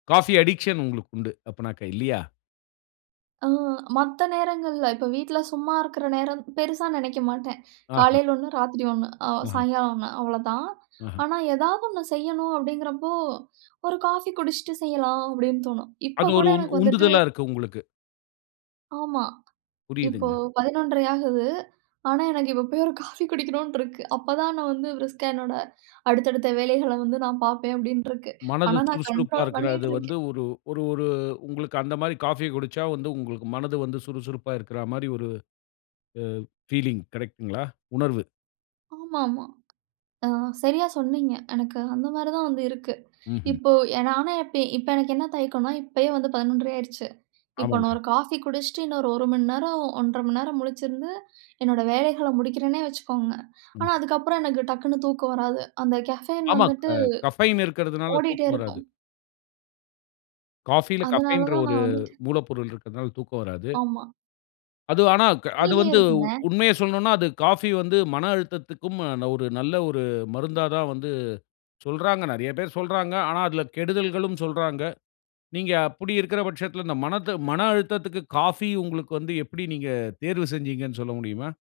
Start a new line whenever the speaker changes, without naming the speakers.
Coffee addiction உங்களுக்கு உண்டு அப்பனாக்கா இல்லியா?
அ மத்த நேரங்கள்ல இப்ப வீட்ல சும்மா இருக்கிற நேரம் பெருசா நெனைக்க மாட்டேன்.
ஆ.
காலையில ஒண்ணு ராத்திரி ஒண்ணு
அஹ.
சாயங்காலம் ஒண்ணு அவ்வளவுதான்.
அஹ.
ஆனா ஏதாவது ஒன்னு செய்யணும் அப்படிங்கிறப்போ ஒரு காஃபி குடிச்சிட்டு செய்யலாம் அப்படின்னு தோணும் இப்போ
அது
கூட
ஒரு உந்
எனக்கு வந்துட்டு
உந்துதலா இருக்கு உங்களுக்கு.
ஆமா. இப்போ
புரியுதுங்க.
11 1/2 ஆகுது. ஆனா எனக்கு இப்போ ஒரு காஃபி குடிக்கணுன்று இருக்கு. அப்பதான் நான் வந்து ப்ரிஸ்கா என்னோட அடுத்த அடுத்த வேலைகள வந்து நான் பார்ப்பேன் அப்படின்று இருக்கு.
மனது
ஆனா நான் கண்ட்ரோல்
சுறுசுறுப்பாருக்கிறது
பண்ணிக்கிட்டு இருக்கேன்.
வந்து ஒரு ஒரு ஒரு உங்களுக்கு அந்த மாரி காஃபி குடிச்சா வந்து உங்களுக்கு மனது வந்து சுறுசுறுப்பாருக்கிற மாரி ஒரு அ பீலிங் கரெக்ட்ங்களா? உணர்வு.
ஆமாமா. ஆ சரியா சொன்னீங்க எனக்கு அந்த மாதிரி தான் வந்து இருக்கு.
ம்ஹ்ம்.
இப்போ நானே இப்போ எனக்கு என்ன தயக்கம்னா, இப்பயே வந்து 11 1/2 ஆயிடுச்சு. இப்போ
ஆமாங்க.
நான் ஒரு காஃபி குடிச்சிட்டு இன்னும் ஒரு மணி நேரம், 1 1/2 மணி நேரம் முழிச்சிருந்து என்னோட வேலைகள முடிக்கிறேன்னே வச்சுக்கோங்க. ஆனா
ம்.
அதுக்கப்புறம் எனக்கு டக்குனு தூக்கம் வராது அந்த கேஃபேயின் வந்துட்டு
ஆமாங்க கஃபைன் இருகறதுனால
ஓடிகிட்டே
தூக்கம் வராது.
இருக்கும்.
காஃபில
அதனால
கஃபைன்ற
தான்
ஒரு
நான் வந்துட்டு
மூலப்பொருள் இருக்கிறதனால தூக்கம் வராது.
ஆமா.
அது ஆனா அது
கீழயே
வந்து
இருக்குங்க.
உண்மைய சொல்லனனுன்னா, அது காஃபி வந்து மன அழுத்தத்துக்கும் ஒரு நல்ல ஒரு மருந்தா தான் வந்து சொல்றாங்க. நெறைய பேர் சொல்றாங்க. ஆனா அதில கெடுதல்களும் சொல்றாங்க. நீங்க அப்டி இருக்கற பட்சத்தில இந்த மனத மன அழுத்தத்துக்கு காஃபி உங்களுக்கு வந்து எப்டி நீங்க தேர்வு செஞ்சீங்கன்னு சொல்ல முடியுமா?